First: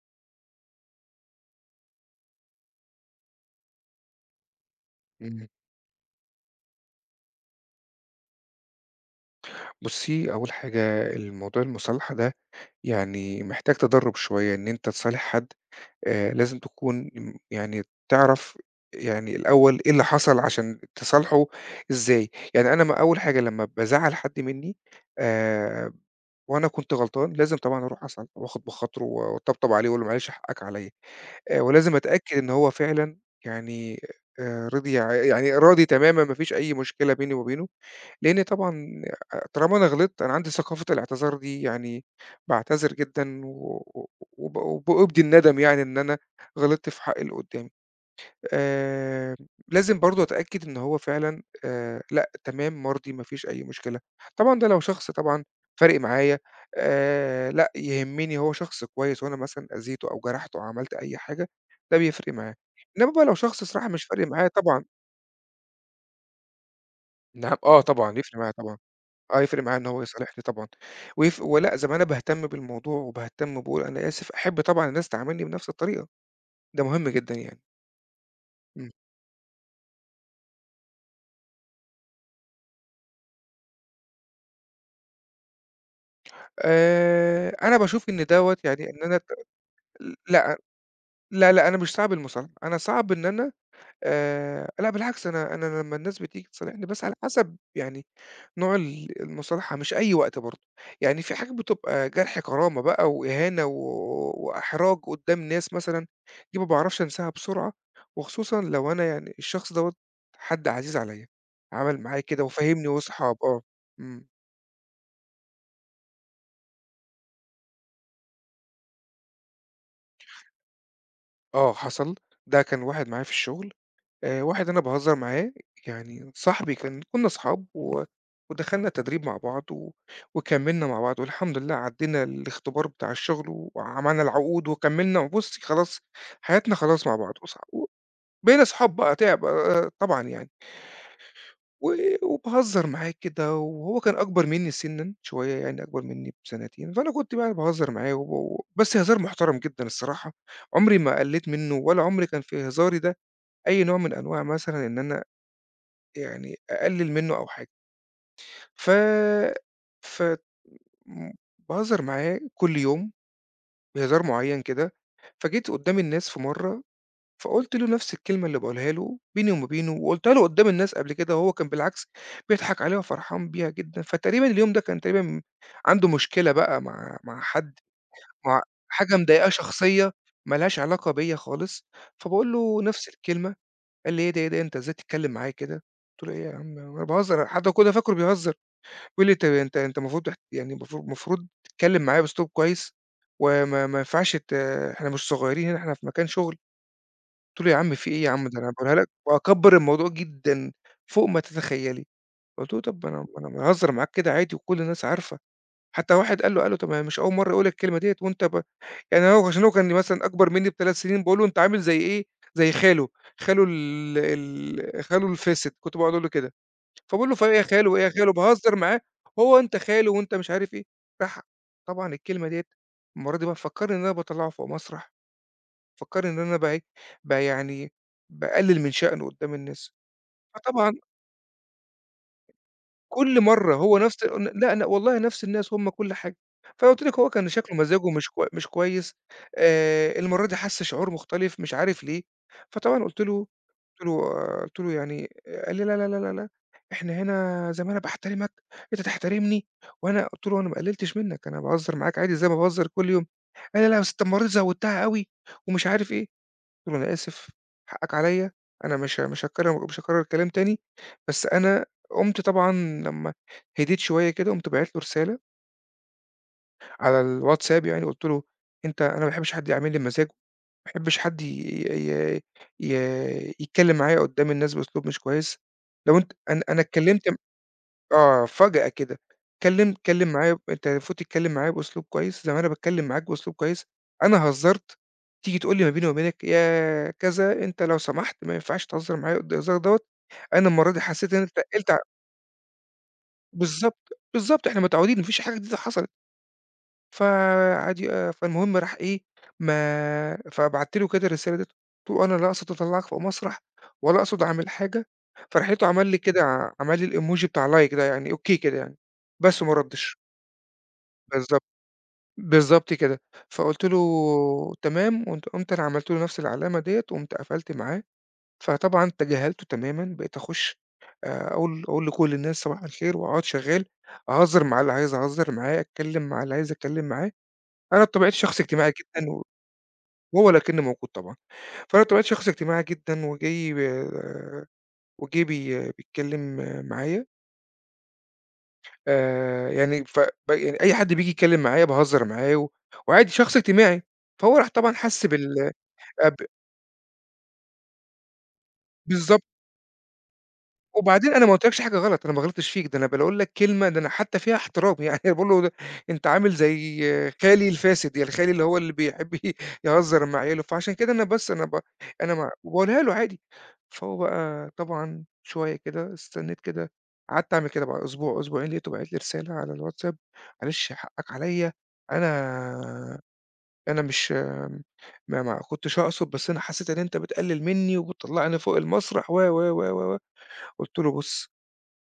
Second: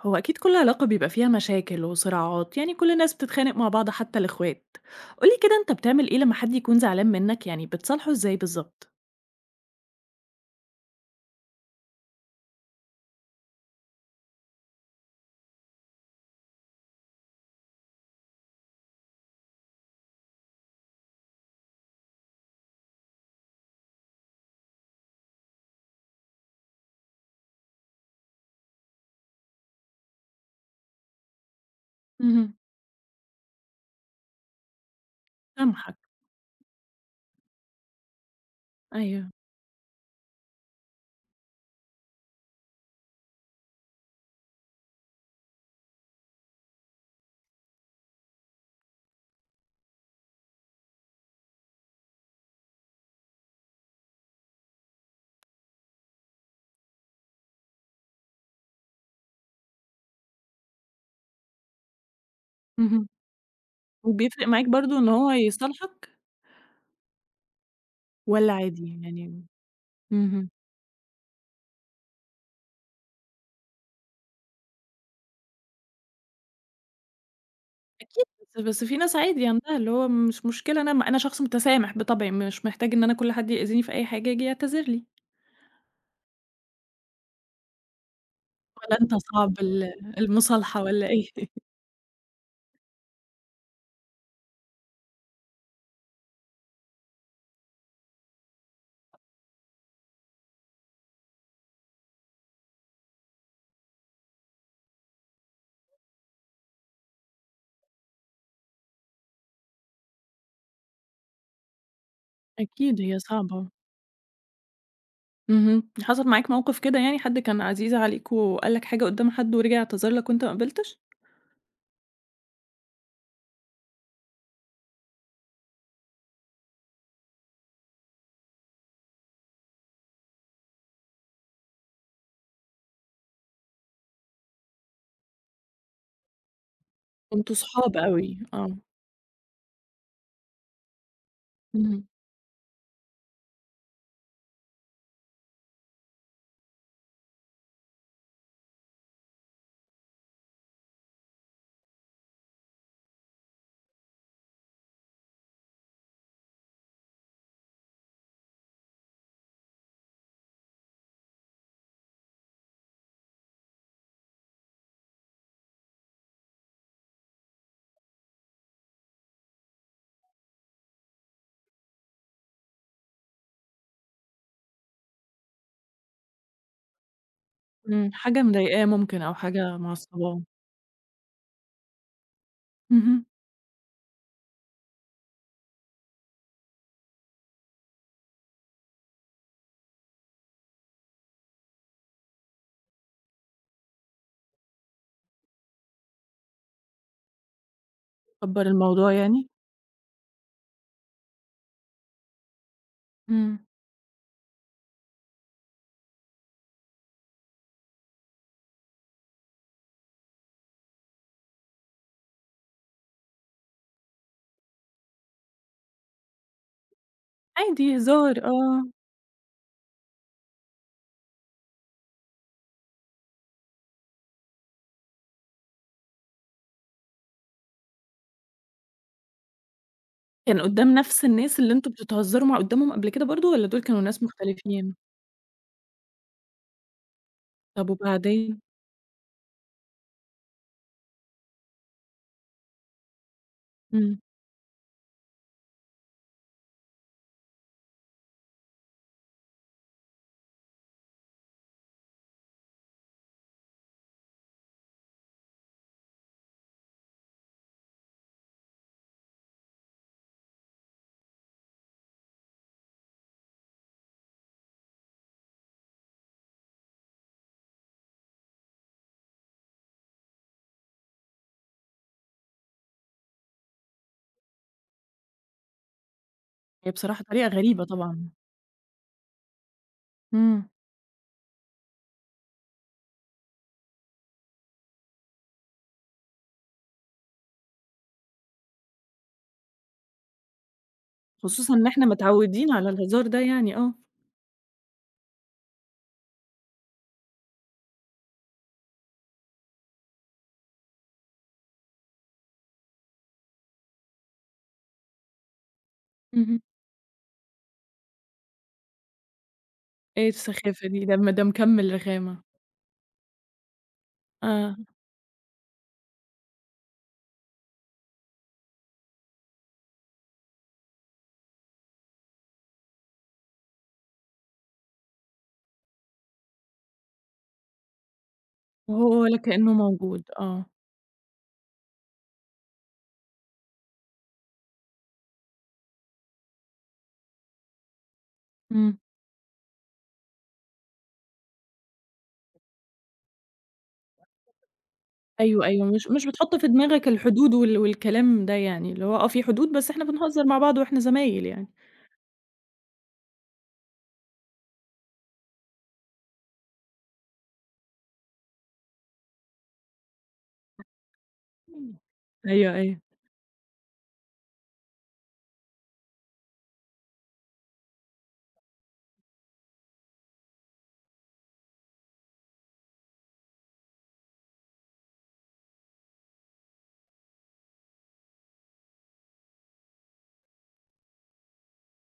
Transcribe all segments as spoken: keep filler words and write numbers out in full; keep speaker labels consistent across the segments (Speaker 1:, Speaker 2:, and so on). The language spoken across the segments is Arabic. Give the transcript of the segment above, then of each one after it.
Speaker 1: هو أكيد كل علاقة بيبقى فيها مشاكل وصراعات يعني كل الناس بتتخانق مع بعض حتى الإخوات. قولي
Speaker 2: إمم.
Speaker 1: كده أنت بتعمل إيه لما حد يكون زعلان منك يعني بتصالحه إزاي بالظبط؟
Speaker 2: بُصّي، أول حاجة الموضوع المُصالحة ده يعني محتاج تدرُّب شوية إن أنت تصالح حد. آآ لازم تكون م يعني تعرف يعني الأول إيه اللي حصل عشان تصالحه إزاي. يعني أنا ما أول حاجة لمّا بازعّل حد منّي، آآ وأنا كنت غلطان، لازم طبعًا أروح أصالحه وآخُد بخاطره و وأطبطب عليه وأقول له معلش حقّك عليّا. آآ ولازم أتأكد إن
Speaker 1: اهم.
Speaker 2: هو فعلًا يعني آآ رِضي ع يعني راضي
Speaker 1: سامحك.
Speaker 2: تمامًا ما فيش أي مشكلة بيني وما بينه. لإن طبعًا
Speaker 1: أيوه.
Speaker 2: آآ طالما أنا غلطت أنا عندي ثقافة الاعتذار دي، يعني باعتذر جدًا و و وب وبأبدي الندم يعني إن أنا غلطت في حق اللي قدّامي. آآ لازم برضه أتأكد إن هو فعلًا، آآ لأ، تمام، مرضي، ما فيش أي مشكلة. طبعًا ده لو شخص طبعًا فارق معايا، آآ لأ، يهمّني هو شخص كويس وأنا مثلًا أذيته أو جرحته أو عملت أي حاجة، ده بيفرق معايا.
Speaker 1: اهم.
Speaker 2: إنّما بقى لو شخص صراحة مش فارق معايا
Speaker 1: وبيفرق معاك
Speaker 2: طبعًا.
Speaker 1: برضه إن هو يصالحك
Speaker 2: نعم، آه طبعًا، يفرق معايا
Speaker 1: والّا
Speaker 2: طبعًا.
Speaker 1: عادي
Speaker 2: آه،
Speaker 1: يعني؟
Speaker 2: يفرق معاه إن هو يصالحني
Speaker 1: اهم.
Speaker 2: طبعًا، ويف ولأ زي ما أنا باهتم بالموضوع وباهتم وباقول أنا آسف، أحب طبعًا الناس تعاملني بنفس الطريقة، ده مهم جدًا يعني.
Speaker 1: أكيد. بس بس
Speaker 2: إمم.
Speaker 1: في ناس عادي عندها اللي هو مش مشكلة، أنا أنا شخص متسامح بطبعي مش محتاج إن أنا كل حد يأذيني في أي حاجة ييجي يعتذر لي.
Speaker 2: آآ، أنا باشوف إن دوّة يعني
Speaker 1: والّا
Speaker 2: إن
Speaker 1: أنت
Speaker 2: أنا ت
Speaker 1: صعب ال
Speaker 2: لأ،
Speaker 1: المصالحة والّا إيه؟
Speaker 2: لا، لأ، أنا مش صعب المصالحة، أنا صعب إن أنا آآ، لأ بالعكس أنا أنا لمّا الناس بتيجي تصالحني بس على حسب يعني نوع ال المصالحة مش أي وقت برضه، يعني في حاجات بتبقى جرح كرامة بقى وإهانة و وإحراج قدّام ناس مثلًا، دي ما باعرفش أنساها بسرعة، وخصوصًا لو أنا يعني الشخص دوّة حد عزيز عليَّ، عمل معايا كده وفاهمني
Speaker 1: أكيد هي
Speaker 2: وصحاب آه.
Speaker 1: صعبة.
Speaker 2: إمم.
Speaker 1: اهم. حصل معاك موقف كده يعني، حد كان عزيز عليك وقال لك حاجة قدّام حد ورجع اعتذر لك وأنت ما قبلتش؟
Speaker 2: آه حصل، ده كان واحد معايا في الشغل، آآ واحد أنا باهزر معاه، يعني صاحبي كان كُنّا أصحاب و ودخلنا التدريب مع بعض و وكمّلنا مع بعض والحمد لله عدّينا الاختبار بتاع الشغل وعملنا العقود وكمّلنا وبُصّي خلاص حياتنا خلاص مع بعض
Speaker 1: كنتم
Speaker 2: وصح.
Speaker 1: صحاب أوي،
Speaker 2: وبقينا
Speaker 1: آه.
Speaker 2: أصحاب بقى تعب، آآ طبعًا يعني، و
Speaker 1: اهم.
Speaker 2: وباهزر معاه كده وهو كان أكبر منّي سِنًّا شوية يعني أكبر منّي بسنتين، فأنا كنت بقى باهزر معاه وب و بس هزار محترم جدًا الصراحة، عمري ما قلّيت منّه ولا عمري كان في هزاري ده أي نوع من أنواع مثلًا إن أنا يعني أقلِّل منّه أو حاجة، ف ف م باهزر معاه كل يوم بهزار معيّن كده، فجيت قُدّام الناس في مرّة، فقُلت له نفْس الكلمة اللي باقولها له بيني وما بينه وقُلتها له قُدّام الناس قبل كده وهو كان بالعكس بيضحك عليها وفرحان بيها جدًا، فتقريبًا اليوم ده كان تقريبًا عنده مشكلة بقى مع مع حد،
Speaker 1: إمم. حاجة
Speaker 2: مع
Speaker 1: مضايقاه
Speaker 2: حاجة
Speaker 1: ممكن أو
Speaker 2: مضايقاه
Speaker 1: حاجة
Speaker 2: شخصية
Speaker 1: معصباه.
Speaker 2: ما لهاش علاقة بيّا خالص، فباقول له نفْس
Speaker 1: اهم.
Speaker 2: الكلمة. قال لي: "إيه ده، إيه ده، أنت إزاي تتكلّم معايا كده؟" قُلت له: "إيه يا عم، هو أنا باهزر." حتى هو كده فاكره بيهزر. قُل لي أنت أنت أنت المفروض تح يعني المفروض المفروض تتكلّم معايا بأسلوب كويس، وما ما ينفعش ت إحنا مش صغيّرين هنا، إحنا في مكان شغل." قُلت له: "يا عم في إيه يا عم ده
Speaker 1: كبّر
Speaker 2: أنا باقولها لك."
Speaker 1: الموضوع يعني؟
Speaker 2: وأكبّر الموضوع جدًا فوق ما تتخيّلي. قُلت له: "طب ما أنا ما أنا
Speaker 1: إمم.
Speaker 2: باهزّر معاك كده عادي وكل الناس عارفة." حتى واحد قال له قال له: "طب ما هي مش أول مرّة أقول لك الكلمة ديّة وأنت ب." يعني هو عشان هو كان مثلًا أكبر منّي بتلات سنين، باقول له: "أنت عامل زي إيه، زي خاله، خاله ال ال خاله الفاسد." كنت باقعد أقول له كده. فباقول له: "فإيه يا خالو
Speaker 1: عادي
Speaker 2: وإيه يا خالو؟"
Speaker 1: هزار،
Speaker 2: باهزر
Speaker 1: آه.
Speaker 2: معاه، هو أنت خالو وأنت مش عارف إيه، راح طبعًا الكلمة ديّة المرّة دي بقى فكّرني إن أنا باطلّعه فوق مسرح، فكّرني إن أنا بقى إيه، ب يعني باقلل من شأنه قدّام الناس،
Speaker 1: كان
Speaker 2: فطبعًا
Speaker 1: قدّام نفس الناس اللي أنتم بتتهزروا مع قدّامهم قبل كده
Speaker 2: كل
Speaker 1: برضه والّا
Speaker 2: مرّة
Speaker 1: دول
Speaker 2: هو
Speaker 1: كانوا
Speaker 2: نفس
Speaker 1: ناس
Speaker 2: ال لأ، لأ
Speaker 1: مختلفين؟
Speaker 2: والله نفس الناس هم كل حاجة، فقُلت لِك هو كان شكله
Speaker 1: طب
Speaker 2: مزاجه مش كوي
Speaker 1: وبعدين؟
Speaker 2: مش كويس، آآ المرّة دي حَس شعور مختلف مش عارف ليه، فطبعًا قُلت له قُلت
Speaker 1: إمم.
Speaker 2: له قُلت له: "يعني." قال لي: "لا، لا، لا، لا، لا، إحنا هنا زي ما أنا باحترمك أنت تحترمني." وأنا قُلت له: "أنا ما قللتش منك، أنا باهزر معاك عادي زي ما باهزر كل يوم." قال لي: "لا، بس أنت المرّة دي زوّدتها أوي." ومش عارف إيه، قُلت له: "أنا آسف، حقك عليّا، أنا مش ه مش هاكرر مش هاكرر الكلام تاني." بس أنا قُمت طبعًا لمّا هديت شوية كده، قُمت باعت له رسالة على الواتساب يعني قُلت له: "أنت أنا ما باحبش حد يعاملني بمزاجه." ما باحبش حد ي ي ي يتكلّم معايا قدّام الناس بأسلوب مش كويس، لو أنت أنا أنا
Speaker 1: هي بصراحة
Speaker 2: اتكلّمت م
Speaker 1: طريقة غريبة طبعًا.
Speaker 2: آه، فجأة كده، اتكلّم اتكلّم معايا
Speaker 1: إمم.
Speaker 2: أنت المفروض تتكلّم معايا بأسلوب كويس زي ما أنا باتكلّم معاك بأسلوب كويس، أنا هزّرت، تيجي تقول لي ما بيني وما بينك يا كذا أنت لو سمحت ما ينفعش تهزّر معايا قد الهزار دوّة، أنا المرّة دي حسّيت إن أنت
Speaker 1: خصوصًا إن
Speaker 2: اتقّلت ع
Speaker 1: إحنا متعودين على الهزار ده يعني، آه.
Speaker 2: بالضبط، بالضبط إحنا متعودين ما فيش حاجة جديدة حصلت. فعادي، آآ فالمهم راح إيه، ما فبَعَتّ له كده الرسالة ديّة، قُلت له: "أنا لا أقصد أطلّعك فوق مسرح ولا أقصد أعمل حاجة." فراح لقيته عمل لي كده
Speaker 1: اهم.
Speaker 2: ع عمل لي الemoji بتاع like ده يعني أوكي كده يعني، بس وما ردّش.
Speaker 1: إيه السخافة دي؟ ده م ده
Speaker 2: بالضبط،
Speaker 1: مكمّل رخامة.
Speaker 2: بالضبط كده. فقُلت له:
Speaker 1: آه،
Speaker 2: "تمام." قمت قمت أنا عملت له نفس العلامة ديّة وقمت قفلت معاه، فطبعًا تجاهلته تمامًا، بقيت أخُش، آآ أقول أقول لكل الناس صباح الخير وأقعد شغّال، أهزّر مع اللي عايز أهزّر معاه، أتكلّم مع اللي عايز أتكلّم معاه. أنا بطبيعتي شخص اجتماعي
Speaker 1: وهو
Speaker 2: جدًا
Speaker 1: ولا
Speaker 2: و
Speaker 1: كأنه موجود،
Speaker 2: وهو
Speaker 1: آه.
Speaker 2: لكنّي موجود طبعًا. فأنا بطبيعتي شخص اجتماعي جدًا وجاي آآ وجِه بي بيتكلّم معايا،
Speaker 1: إمم،
Speaker 2: آآ يعني ف ب يعني أي حد بييجي يتكلّم معايا باهزّر معاه و وعادي شخص اجتماعي، فهو راح طبعًا حَس
Speaker 1: أيوه،
Speaker 2: بال
Speaker 1: أيوه، مش مش
Speaker 2: أ ب
Speaker 1: بتحُط في دماغك الحدود وال والكلام ده يعني، اللي هو آه
Speaker 2: بالضبط.
Speaker 1: في حدود بس إحنا بنهزر مع بعض وإحنا
Speaker 2: وبعدين أنا
Speaker 1: زمايل
Speaker 2: ما
Speaker 1: يعني.
Speaker 2: قُلتلكش حاجة غلط، أنا ما غلطتش فيك، ده أنا باقول لك كلمة ده أنا حتى فيها احترام، يعني باقول له ده أنت عامل زي خالي الفاسد، يعني خالي اللي هو اللي بيحب ي يهزر مع عياله، فعشان كده أنا بس أنا ب
Speaker 1: إمم،
Speaker 2: أنا ما
Speaker 1: أيوه، أيوه،
Speaker 2: وباقولها له عادي. فهو بقى طبعًا شوية كده استنيت كده، قعدت أعمل كده بقى أسبوع، أسبوعين، لقيته باعت لي رسالة على الواتساب: "معلش حقك عليّا، أنا أنا مش ما ما كنتش أقصد، بس أنا حسيت إن أنت بتقلل مني وبتطلّعني فوق المسرح و، و، و، و، و." قُلت له: "بُص،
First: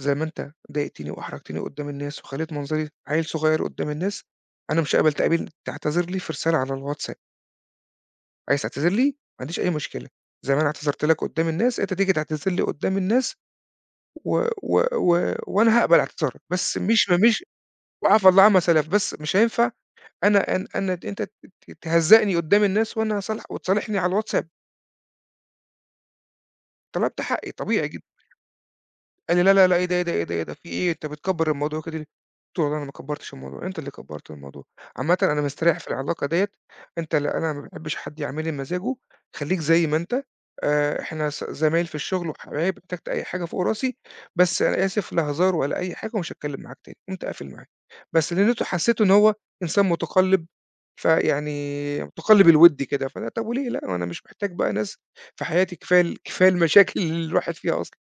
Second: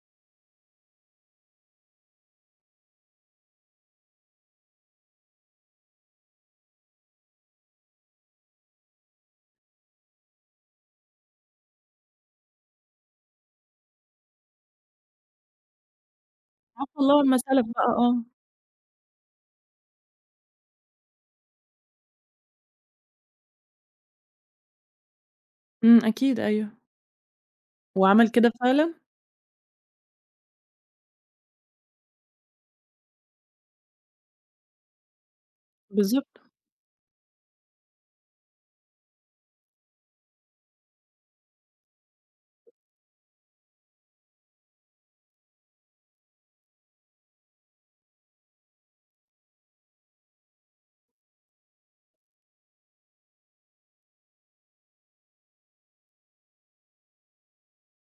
Speaker 2: زي ما أنت ضايقتني وأحرجتني قدّام الناس وخلّيت منظري عيل صغير قدّام الناس، أنا مش هاقبل تقابل تعتذر لي في رسالة على الواتساب، عايز تعتذر لي ما عنديش أي مشكلة، زي ما أنا اعتذرت لك قدّام الناس أنت تيجي تعتذر لي قدّام الناس و و و وأنا هاقبل اعتذارك، بس
Speaker 1: عفى
Speaker 2: مش ما
Speaker 1: الله عما
Speaker 2: مش
Speaker 1: سَلَف بقى، آه.
Speaker 2: وعفى الله عما سَلَف، بس مش هينفع أنا أن أنا أنت ت ت تهزّقني قدّام الناس وأنا هاصالح وتصالحني على الواتساب،
Speaker 1: إمم، أكيد، أيوه.
Speaker 2: طلبت حقي طبيعي."
Speaker 1: وعمل كده فعلًا؟
Speaker 2: قال لي: "لا، لا، لا، إيه ده، إيه ده، إيه ده، إيه ده، في إيه، أنت بتكبّر الموضوع كده ليه؟" قُلت له: "والله أنا ما كبّرتش الموضوع، أنت اللي كبّرت الموضوع، عامةً أنا مستريح في العلاقة
Speaker 1: بالضبط.
Speaker 2: ديّة، أنت لأ أنا ما باحبش حد يعمل لي مزاجه، خلّيك زي ما أنت، آآ إحنا ز زمايل في الشغل وحبايب، احتجت أي حاجة فوق راسي، بس أنا آسف لا هزار ولا أي حاجة ومش هاتكلّم معاك تاني." قُمت قافل معاه، بس لإن أنت حسّيته إن هو إنسان مُتقلِّب، فيعني مُتقلِّب الوِد كده، فأنا طب وليه لأ، ما أنا مش محتاج بقى ناس في حياتي، كفاية ال كفاية المشاكل اللي الواحد فيها أصلًا.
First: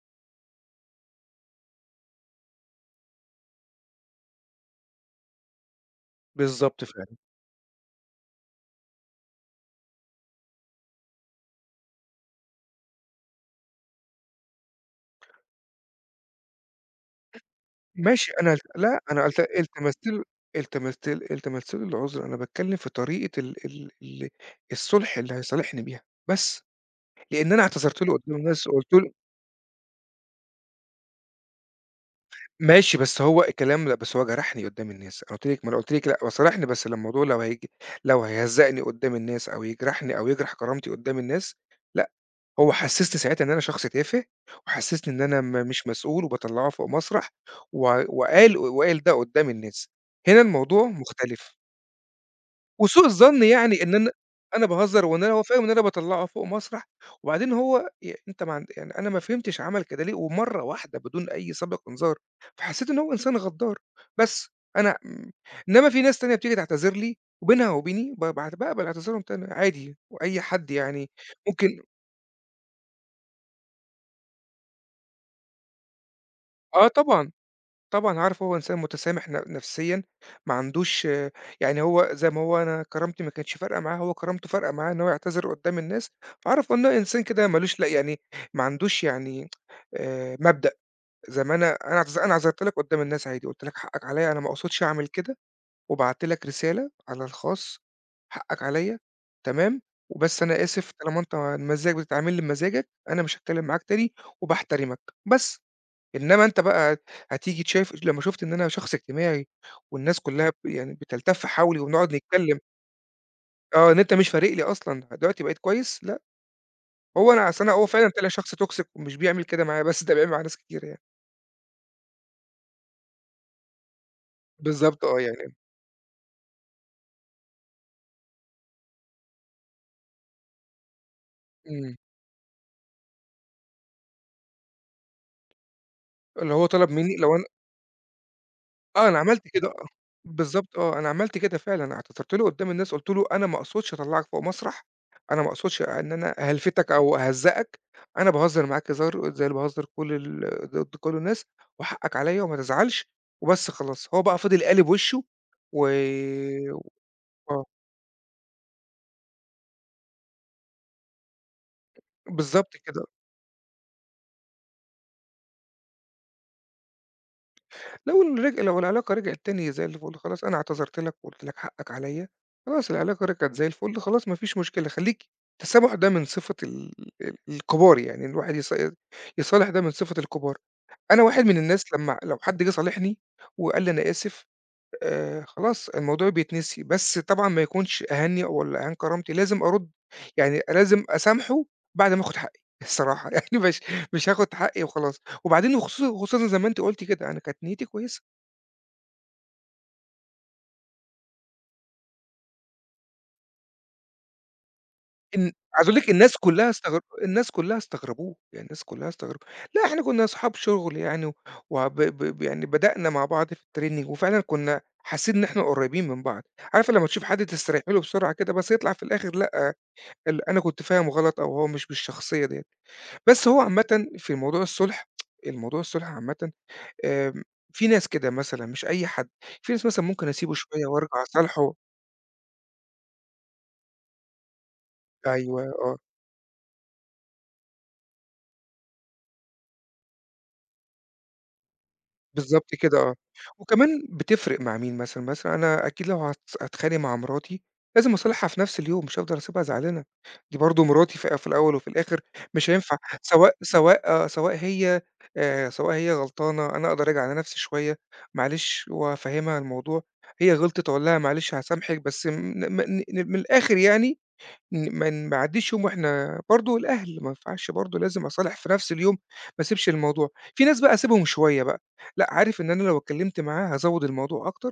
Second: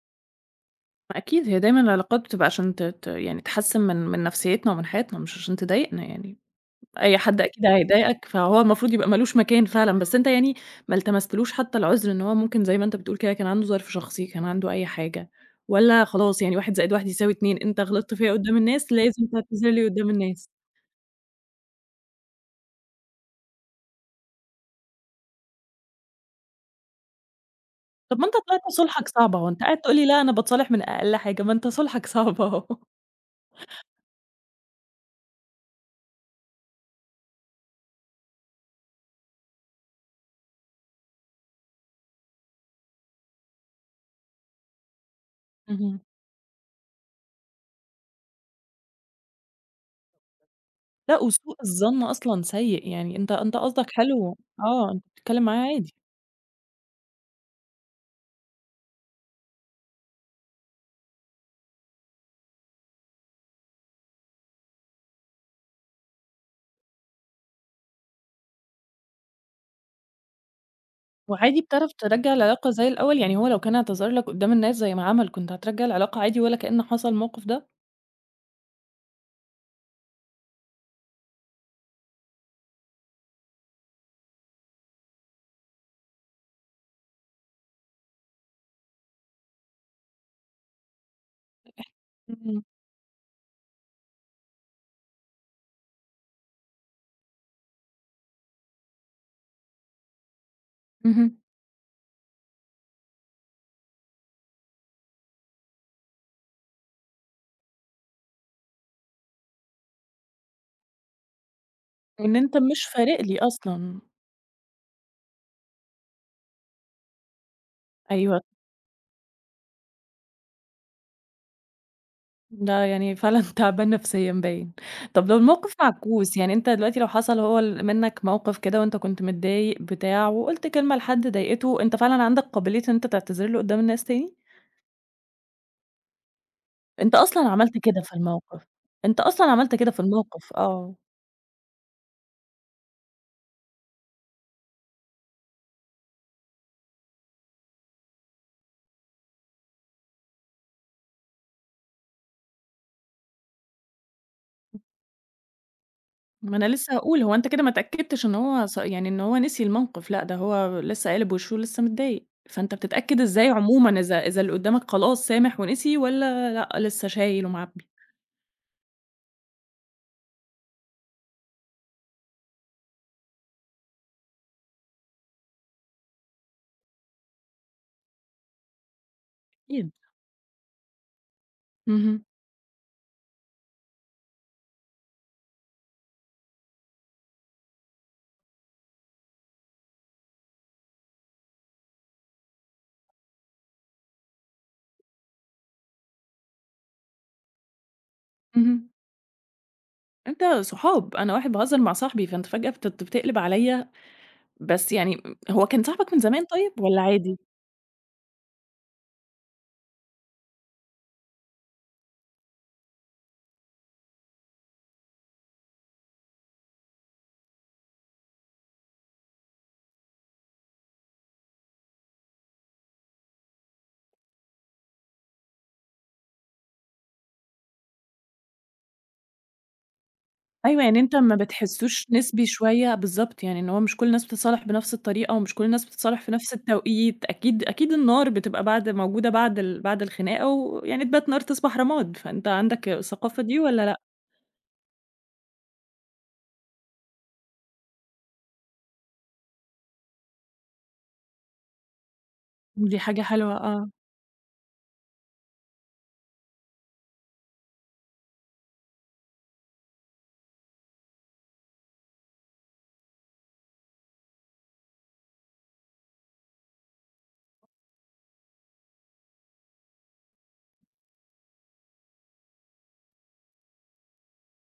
Speaker 1: ما أكيد هي دايمًا العلاقات بتبقى عشان ت ت يعني تحسّن من من نفسيتنا ومن حياتنا مش عشان تضايقنا يعني.
Speaker 2: بالضبط. ف
Speaker 1: أي حد أكيد هيضايقك، فهو المفروض يبقى ما لوش مكان فعلًا، بس أنت يعني ما التمستلوش حتى العذر إن هو ممكن زي ما أنت بتقول كده كان عنده ظرف شخصي، كان عنده أي حاجة، والّا خلاص يعني واحد زائد واحد=اتنين أنت غلطت
Speaker 2: ماشي
Speaker 1: فيّا
Speaker 2: أنا
Speaker 1: قدّام
Speaker 2: قلت
Speaker 1: الناس
Speaker 2: لأ، أنا
Speaker 1: لازم
Speaker 2: قلت
Speaker 1: تعتذر لي
Speaker 2: التمست
Speaker 1: قدّام
Speaker 2: له،
Speaker 1: الناس؟
Speaker 2: التمست ل التمست له العُذر، أنا باتكلّم في طريقة ال ال ال الصُلح اللي هيصالحني بيها بس، لإن أنا اعتذرت له
Speaker 1: طب ما أنت
Speaker 2: قدّام
Speaker 1: طلعت
Speaker 2: الناس وقُلت
Speaker 1: صُلحك
Speaker 2: له
Speaker 1: صعب أهو، أنت قاعد تقول لي لأ أنا باتصالح من أقل حاجة، ما أنت صُلحك صعب أهو.
Speaker 2: ماشي. بس هو الكلام لأ، بس هو جرحني قدّام الناس، أنا قُلت لِك، ما أنا قُلت لِك لأ، هو صالحني بس لمّا الموضوع لو هيج لو هيهزّقني قدّام الناس أو يجرحني أو يجرح كرامتي قدّام الناس، لأ، هو حسّسني ساعتها إن أنا شخص تافه وحسّسني إن أنا م مش
Speaker 1: اهم.
Speaker 2: مسؤول وباطلّعه فوق مسرح و وقال وقال ده قدّام الناس، هنا الموضوع
Speaker 1: لأ
Speaker 2: مختلف.
Speaker 1: وسوء الظن أصلًا سيء،
Speaker 2: وسوء
Speaker 1: يعني أنت
Speaker 2: الظن
Speaker 1: أنت
Speaker 2: يعني
Speaker 1: قصدك
Speaker 2: إن أنا
Speaker 1: حلو،
Speaker 2: أنا
Speaker 1: آه، أنت
Speaker 2: باهزر وإن أنا هو
Speaker 1: بتتكلم
Speaker 2: فاهم
Speaker 1: معاه
Speaker 2: إن أنا
Speaker 1: عادي.
Speaker 2: باطلّعه فوق مسرح، وبعدين هو ي أنت ما عند يعني أنا ما فهمتش عمل كده ليه ومرّة واحدة بدون أي سابق إنذار، فحسّيت إن هو إنسان غدّار، بس أنا م إنّما في ناس تانية بتيجي تعتذر لي وبينها وبيني ب باعت باقبل اعتذارهم تاني عادي، وأي حد يعني
Speaker 1: وعادي
Speaker 2: ممكن،
Speaker 1: بتعرف ترجّع العلاقة زي الأول؟ يعني هو لو كان اعتذر لك قدّام الناس زي ما عمل، كنت هترجّع العلاقة عادي ولا كإن
Speaker 2: آه
Speaker 1: حصل
Speaker 2: طبعًا.
Speaker 1: الموقف ده؟
Speaker 2: طبعًا عارفه، هو إنسان متسامح ن نفسيًا، ما عندوش آه، يعني هو زي ما هو أنا كرامتي ما كانتش فارقة معاه، هو كرامته فارقة معاه إن هو يعتذر قدّام الناس، فعارف إن هو إنسان كده ما لوش لأ، يعني ما عندوش يعني آآ مبدأ، زي ما أنا أنا اعتذ أنا اعتذرت
Speaker 1: إمم،
Speaker 2: لك قدّام الناس عادي، قُلت لك حقك عليّا أنا ما اقصدش أعمل كده، وبعت لك رسالة على الخاص، حقك عليّا تمام، وبس أنا آسف طالما أنت
Speaker 1: اهم.
Speaker 2: مزاجك بتتعاملني بمزاجك، أنا مش هاتكلم معاك تاني وباحترمك، بس. إنما أنت بقى هتيجي تشاف لمّا شُفت إن أنا شخص اجتماعي والناس كلّها ب يعني بتلتف حولي وبنقعد
Speaker 1: وإن أنت
Speaker 2: نتكلّم.
Speaker 1: مش فارق لي
Speaker 2: آه، إن
Speaker 1: أصلًا،
Speaker 2: أنت مش فارق لي أصلًا، دلوقتي بقيت كويس، لأ. هو أنا أصل أنا هو فعلًا طلع
Speaker 1: أيوه.
Speaker 2: شخص toxic ومش بيعمل كده معايا بس، ده بيعمل مع ناس كتير يعني.
Speaker 1: ده يعني فعلًا تعبان نفسيًا باين.
Speaker 2: بالضبط آه،
Speaker 1: طب لو
Speaker 2: يعني.
Speaker 1: الموقف معكوس، يعني أنت دلوقتي لو حصل هو ال منّك موقف كده وأنت كنت متضايق بتاع، وقُلت كلمة لحد ضايقته،
Speaker 2: إمم.
Speaker 1: أنت فعلًا عندك قابلية إن أنت تعتذر له قدّام الناس تاني؟
Speaker 2: اللي هو طلب منّي
Speaker 1: أنت
Speaker 2: لو أنا
Speaker 1: أصلًا عملت كده في الموقف.
Speaker 2: آه، أنا
Speaker 1: أنت
Speaker 2: عملت
Speaker 1: أصلًا
Speaker 2: كده.
Speaker 1: عملت
Speaker 2: آه،
Speaker 1: كده في الموقف،
Speaker 2: بالضبط
Speaker 1: آه.
Speaker 2: آه، أنا عملت كده فعلًا، اعتذرت له قدّام الناس، قُلت له: "أنا ما أقصدش أطلّعك فوق مسرح، أنا ما أقصدش إن أنا أهلفتك أو أهزّقك، أنا باهزّر معاك هزار زي اللي باهزّر كل ال ضد كل الناس، وحقك عليّا وما تزعلش." وبس خلاص، هو بقى فضل قالب وِشّه و
Speaker 1: ما أنا لسه هاقول، هو أنت
Speaker 2: آه،
Speaker 1: كده ما اتأكدتش إن هو ص يعني إن هو نسي الموقف، لأ ده هو لسه قالب وشه ولسه متضايق، فأنت
Speaker 2: بالضبط كده.
Speaker 1: بتتأكد إزاي عمومًا إذا إذا اللي قدّامك خلاص سامح ونسي والّا لأ لسه شايل ومعبّي؟
Speaker 2: لو الرج لو العلاقة رجعت تاني زي الفل، خلاص أنا اعتذرت لك وقُلت لك حقك عليّا، خلاص العلاقة رجعت زي الفل، خلاص ما فيش مشكلة، خلّيكِ. التسامح ده من صفة ال ال الكبار، يعني الواحد يص يصالح ده من
Speaker 1: أكيد.
Speaker 2: صفة الكبار. أنا واحد من الناس لمّا
Speaker 1: اهم،
Speaker 2: لو حد جه صالحني وقال لي أنا آسف، آآ خلاص الموضوع بيتنسي، بس طبعًا ما يكونش أهَنّي ولا أهان كرامتي، لازم أرُد، يعني لازم أسامحه بعد ما آخُد حقّي الصراحة يعني مش مش هاخُد حقّي وخلاص، وبعدين وخصوصًا خصوصًا زي ما أنتِ قُلتِ كده أنا كانت نيّتي كويسة.
Speaker 1: اهم. أنت صحاب، أنا واحد باهزر مع صاحبي، فأنت فجأة بتت بتقلب عليَّ، بس يعني.
Speaker 2: إن
Speaker 1: هو كان
Speaker 2: عايز أقول لِك
Speaker 1: صاحبك من
Speaker 2: الناس
Speaker 1: زمان
Speaker 2: كلّها
Speaker 1: طيب
Speaker 2: استغر
Speaker 1: والّا عادي؟
Speaker 2: الناس كلّها استغربوه، يعني الناس كلّها استغربوا. لأ إحنا كنا أصحاب شغل يعني، وب ب يعني بدأنا مع بعض في الtraining وفعلًا كنا حاسين إن إحنا قريبين من بعض. عارفة لمّا تشوف حد تستريحي له بسرعة كده، بس يطلع في الآخر لأ، ال أنا كنت فاهمه غلط أو هو مش بالشخصية ديّة. بس هو عامةً في موضوع الصلح الموضوع الصلح عامةً، آمم، في ناس كده مثلًا مش أي حد، في ناس مثلًا ممكن أسيبه
Speaker 1: أيوه.
Speaker 2: شوية
Speaker 1: يعني أنت
Speaker 2: وأرجع
Speaker 1: ما
Speaker 2: أصالحه.
Speaker 1: بتحسّوش نسبي شوية بالضبط، يعني إن هو مش كل الناس بتتصالح بنفس الطريقة ومش
Speaker 2: أيوه،
Speaker 1: كل الناس
Speaker 2: آه.
Speaker 1: بتتصالح في نفس التوقيت، أكيد أكيد النار بتبقى بعد موجودة بعد ال بعد الخناقة ويعني تبات نار تصبح رماد، فأنت
Speaker 2: بالضبط
Speaker 1: عندك
Speaker 2: كده آه،
Speaker 1: الثقافة دي والّا
Speaker 2: وكمان
Speaker 1: لأ؟
Speaker 2: بتفرق مع مين مثلًا، مثلًا أنا أكيد لو هات هاتخانق مع مراتي لازم أصالحها في نفس اليوم، مش هافضل أسيبها زعلانة، دي برضه مراتي في في الأول وفي الآخر، مش هينفع.
Speaker 1: دي حاجة
Speaker 2: سواء
Speaker 1: حلوة، آه.
Speaker 2: سواء آه، سواء هي آآ، سواء هي غلطانة، أنا أقدر أراجع على نفسي شوية معلش وأفهّمها الموضوع، هي غلطت أقول لها معلش هاسامحِك، بس م م ن من الآخر يعني ن من ما يعدّيش يوم، وإحنا برضه الأهل ما ينفعش برضه لازم أصالح في نفس اليوم، ما اسيبش الموضوع. في ناس بقى أسيبهم شوية بقى، لأ عارف إن أنا لو اتكلمت معاه هازوّد الموضوع أكتر،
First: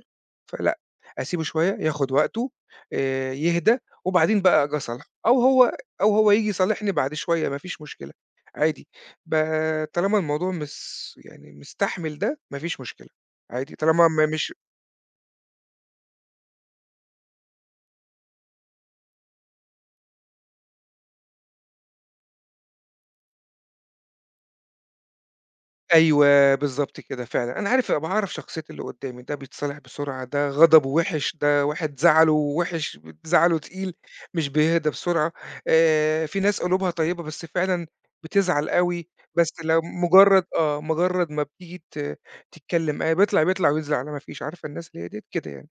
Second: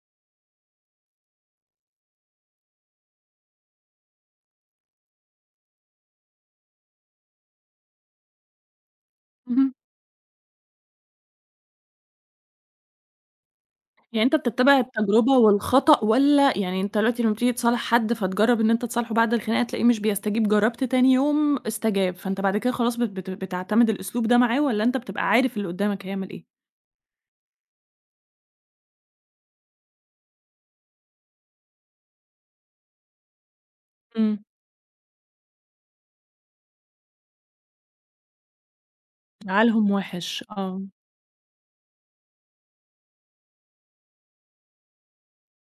Speaker 2: فلأ، أسيبه شوية ياخد وقته، آآ، يهدى وبعدين بقى آجي أصالحه، أو هو أو هو ييجي يصالحني بعد شوية ما فيش مشكلة، عادي. ب
Speaker 1: اهم.
Speaker 2: طالما الموضوع مس يعني مستحمل ده ما فيش مشكلة، عادي طالما
Speaker 1: يعني
Speaker 2: ما
Speaker 1: أنت
Speaker 2: مش
Speaker 1: بتتّبع التجربة والخطأ والّا يعني أنت دلوقتي لمّا بتيجي تصالح حد فتجرّب إن أنت تصالحه بعد الخناقة تلاقيه مش بيستجيب، جرّبت تاني يوم استجاب، فأنت بعد كده خلاص بت بت بتعتمد الأسلوب ده معاه والّا أنت بتبقى عارف اللي قدّامك هيعمل
Speaker 2: أيوه،
Speaker 1: إيه؟
Speaker 2: بالضبط كده فعلًا، أنا عارف أبقى أعرف شخصية اللي قدّامي، ده بيتصالح بسرعة، ده غضبه وِحِش، ده واحد زعله وِحِش، زعله تقيل،
Speaker 1: إمم.
Speaker 2: مش بيهدى بسرعة. آآ، في ناس قلوبها طيبة بس فعلًا بتزعل أوي، بس لو
Speaker 1: عالهم
Speaker 2: مجرّد
Speaker 1: وِحِش،
Speaker 2: آه،
Speaker 1: آه.
Speaker 2: مجرّد ما بتيجي ت تتكلّم، آآ، بيطلع، بيطلع وينزل على ما فيش، عارفة الناس اللي هي ديّة؟ كده يعني.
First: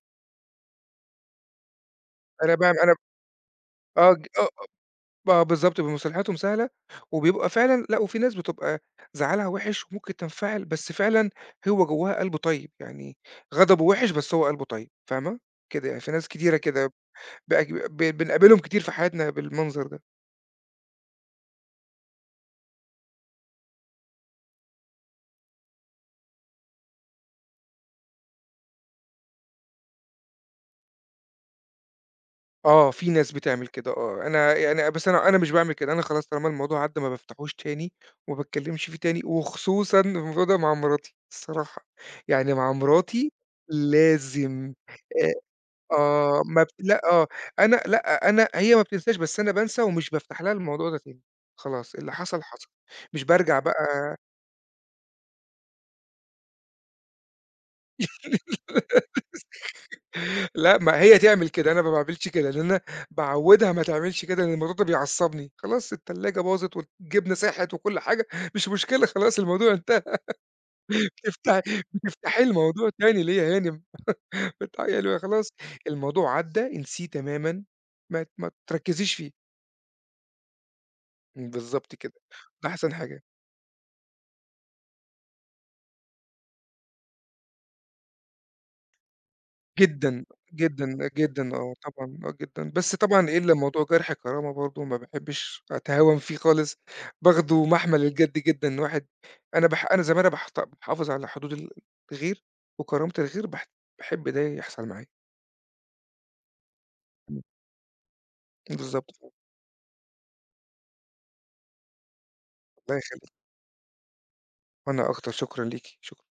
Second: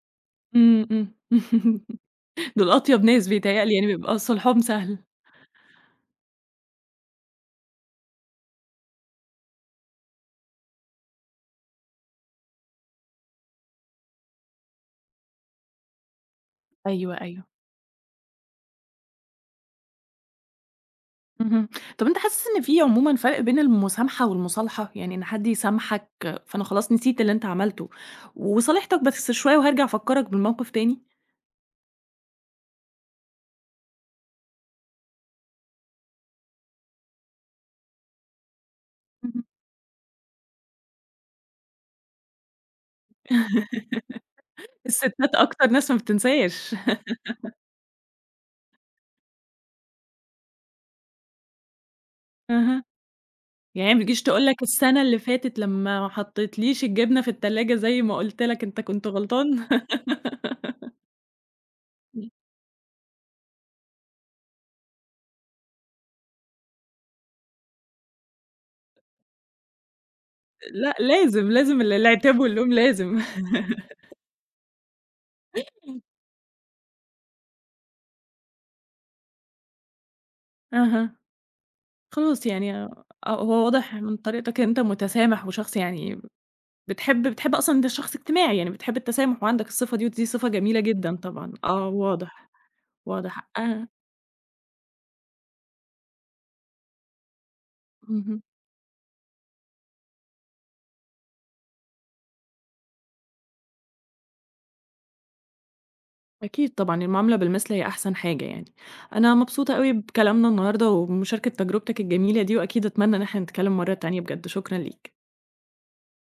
Speaker 1: إمم، إمم.
Speaker 2: أنا
Speaker 1: دول
Speaker 2: باعم أنا
Speaker 1: أطيب ناس بيتهيأ لي يعني
Speaker 2: آه،
Speaker 1: بيبقى
Speaker 2: ج آه.
Speaker 1: صُلحهم سهل.
Speaker 2: آه بالضبط، بيبقى مصطلحاتهم سهلة، وبيبقى فعلًا، لأ وفي ناس بتبقى زعلها وِحِش وممكن تنفعل، بس فعلًا هو جواها قلبه طيب، يعني غضبه وِحِش بس هو قلبه طيب، فاهمة؟ كده يعني في ناس كتيرة كده
Speaker 1: أيوه، أيوه.
Speaker 2: بقى، ب بنقابلهم كتير في حياتنا بالمنظر ده.
Speaker 1: اهم. طَب أنت حاسس إن في عمومًا فرق بين المُسامحة والمُصالحة؟ يعني إن حد يسامحك فأنا خلاص نسيت اللي أنت عملته، وصالحتك بس شوية وهارجع أفكّرك بالموقف تاني؟
Speaker 2: آه، في ناس بتعمل كده آه، أنا يعني بس أنا أنا مش باعمل كده، أنا خلاص طالما الموضوع عدّى ما بافتحوش تاني، وما باتكلمش فيه تاني،
Speaker 1: اهم.
Speaker 2: وخصوصًا الموضوع ده مع مراتي الصراحة، يعني مع مراتي لازم.
Speaker 1: الستات أكتر ناس ما
Speaker 2: آه، ما بت
Speaker 1: بتنساش.
Speaker 2: لأ آه، أنا لأ، أنا هي ما بتنساش، بس أنا بانسى ومش بافتح لها الموضوع ده تاني، خلاص اللي حصل حصل،
Speaker 1: أها.
Speaker 2: مش بارجع
Speaker 1: يعني هي ما
Speaker 2: بقى
Speaker 1: بتجيش تقول لك السَنة اللي فاتت لمّا ما حطيتليش الجبنة في التلاجة زي ما قُلت لك أنت كنت غلطان؟
Speaker 2: لأ، ما هي تعمل كده، أنا ما باعملش كده، لإن أنا باعوّدها ما تعملش كده، لإن الموضوع ده بيعصّبني، خلاص التلاجة باظت والجبنة ساحت وكل حاجة، مش مشكلة خلاص الموضوع انتهى.
Speaker 1: لأ، لازم، لازم
Speaker 2: بتفتحي
Speaker 1: ال العتاب
Speaker 2: بتفتحي
Speaker 1: واللوم
Speaker 2: الموضوع
Speaker 1: لازم.
Speaker 2: تاني ليه يا هانم؟ بتعي اللي هو خلاص الموضوع عدّى، انسيه تمامًا، ما ت ما تركّزيش فيه،
Speaker 1: أها.
Speaker 2: بالضبط كده،
Speaker 1: خلاص
Speaker 2: ده
Speaker 1: يعني،
Speaker 2: أحسن
Speaker 1: آه.
Speaker 2: حاجة.
Speaker 1: هو واضح من طريقتك إن أنت متسامح وشخص يعني بتحب بتحب أصلًا أنت شخص اجتماعي، يعني بتحب التسامح وعندك الصفة دي،
Speaker 2: جدًا،
Speaker 1: ودي صفة جميلة
Speaker 2: جدًا،
Speaker 1: جدًا طبعًا،
Speaker 2: جدًا آه،
Speaker 1: آه
Speaker 2: طبعًا، آه
Speaker 1: واضح،
Speaker 2: جدًا، بس طبعًا إيه
Speaker 1: واضح
Speaker 2: إلا موضوع
Speaker 1: آآ
Speaker 2: جرح الكرامة برضه ما باحبش أتهاون فيه خالص، باخده محمل الجد
Speaker 1: اهم.
Speaker 2: جدًا، إن واحد. أنا باح أنا زي ما أنا باحت باحافظ على حدود ال الغير وكرامة الغير باح باحب ده يحصل معايا.
Speaker 1: أكيد طبعًا المعاملة بالمثل هي أحسن حاجة يعني.
Speaker 2: بالضبط،
Speaker 1: أنا مبسوطة أوي بكلامنا النهارده وبمشاركة تجربتك الجميلة دي، وأكيد
Speaker 2: الله
Speaker 1: أتمنى إن
Speaker 2: يخليكِ،
Speaker 1: إحنا نتكلم مرة تانية بجد، شكرًا
Speaker 2: وأنا
Speaker 1: ليك.
Speaker 2: أكتر، شكرًا ليكِ، شكرًا.